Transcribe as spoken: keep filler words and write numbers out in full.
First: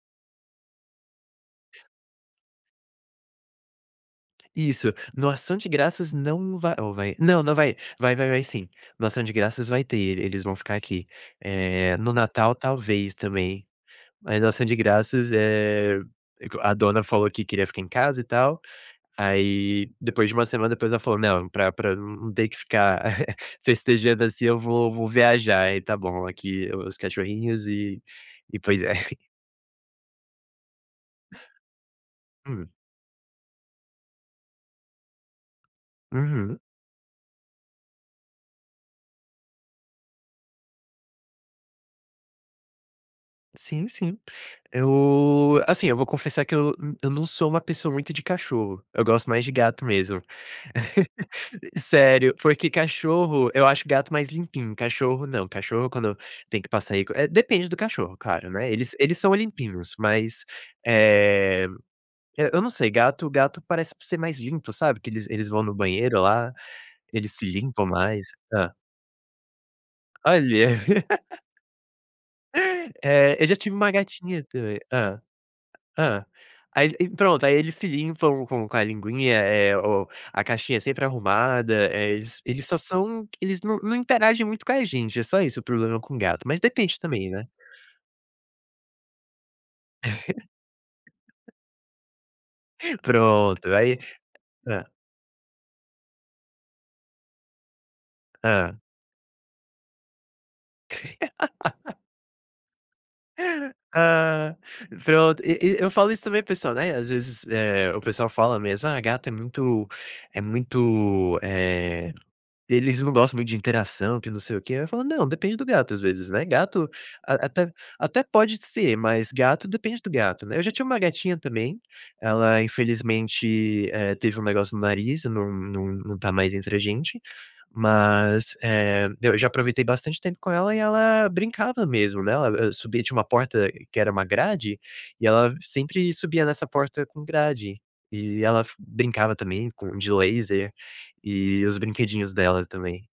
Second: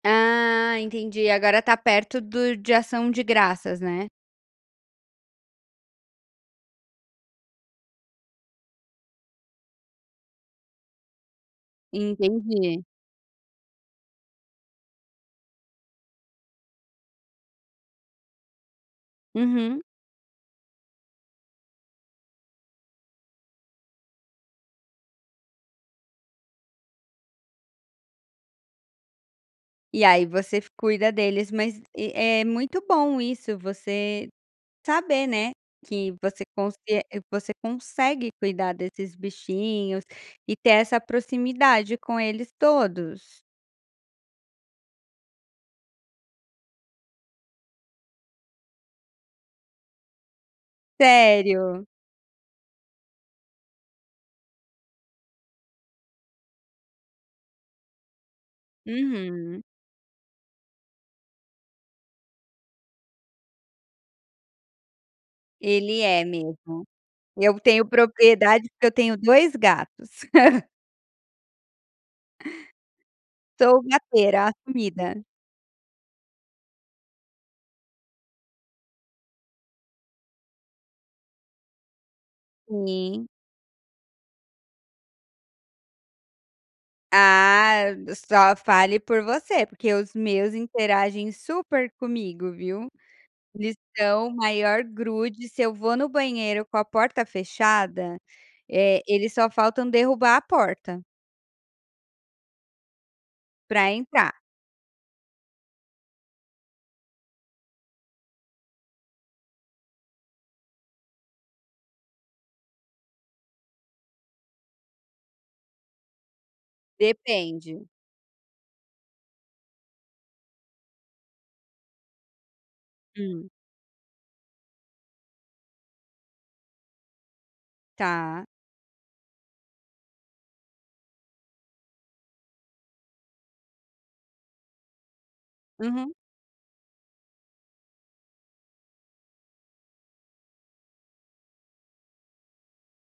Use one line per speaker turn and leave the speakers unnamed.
Ah, entendi, agora tá perto do de ação de graças, né.
Isso, no ação de graças, não vai ou vai? Não, não vai, vai vai vai sim. No ação de graças vai ter, eles vão ficar aqui. Eh, no natal,
Entendi.
talvez, também, mas no ação de graças, eh, é co a dona falou que queria ficar em casa, e tal,
Uhum.
aí, depois de uma semana, depois, ela falou: "Não, pra pra num num ter que ficar festejando assim, eu vou vou viajar", aí tá bom, aqui o os cachorrinhos e e pois é.
E aí você f cuida deles, mas e, é
Hum.
muito bom isso, você saber, né, que você
Uhum.
consie você consegue cuidar desses bichinhos e ter essa proximidade com eles todos.
Sim, sim. Eu, assim, eu vou confessar que eu n eu não sou uma pessoa muito de cachorro, eu gosto mais de gato mesmo.
Sério?
Sério, porque cachorro eu acho gato mais limpinho, cachorro não, cachorro quando tem que passar aí é, depende do cachorro claro, né, eles eles são
Uhum.
limpinhos, mas, eh eh, eu não sei, gato gato parece por ser mais limpo, sabe, que eles eles vão no
Ele
banheiro
é
lá,
mesmo.
eles se
Eu
limpam
tenho
mais.
propriedade,
Hã.
porque eu tenho dois gatos.
Olha. Eh, eu já tive
Sou
uma gatinha
"gateira"
também hã.
assumida.
Hã. Aí e e pronto, aí eles se limpam com com a linguinha, eh, oh, a caixinha sempre arrumada, eh, eles eles só são
Sim.
eles num num interagem muito com a gente, é só isso o problema com gato, mas depende também, né.
Ah, só fale por você, porque os meus interagem super comigo, viu.
Pronto,
Eles
aí
são o maior
hã.
grude, se eu vou no banheiro com a porta fechada,
Hã.
eh, eles só faltam derrubar a porta para entrar.
Ah, pronto, e e eu falo isso também para o pessoal, né, às vezes, eh, o pessoal fala mesmo: "Ah, gato é muito é muito, eh, eles não gostam muito de interação, que não sei o quê", eu falo: "Não, depende do gato, às vezes, né, gato a até
Depende.
até pode ser, mas gato, depende do gato, né". Eu já tinha uma gatinha também, ela
Hum.
infelizmente, eh, teve um negócio no nariz, num num num tá mais entre a gente,
Tá
mas, eh, eu já aproveitei bastante tempo com ela, e ela brincava mesmo, né, ela, hã, subia tinha uma porta, que era uma grade, e ela sempre
Uhum.
subia nessa porta com grade, e ela f brincava também com de laser, e os brinquedinhos dela também.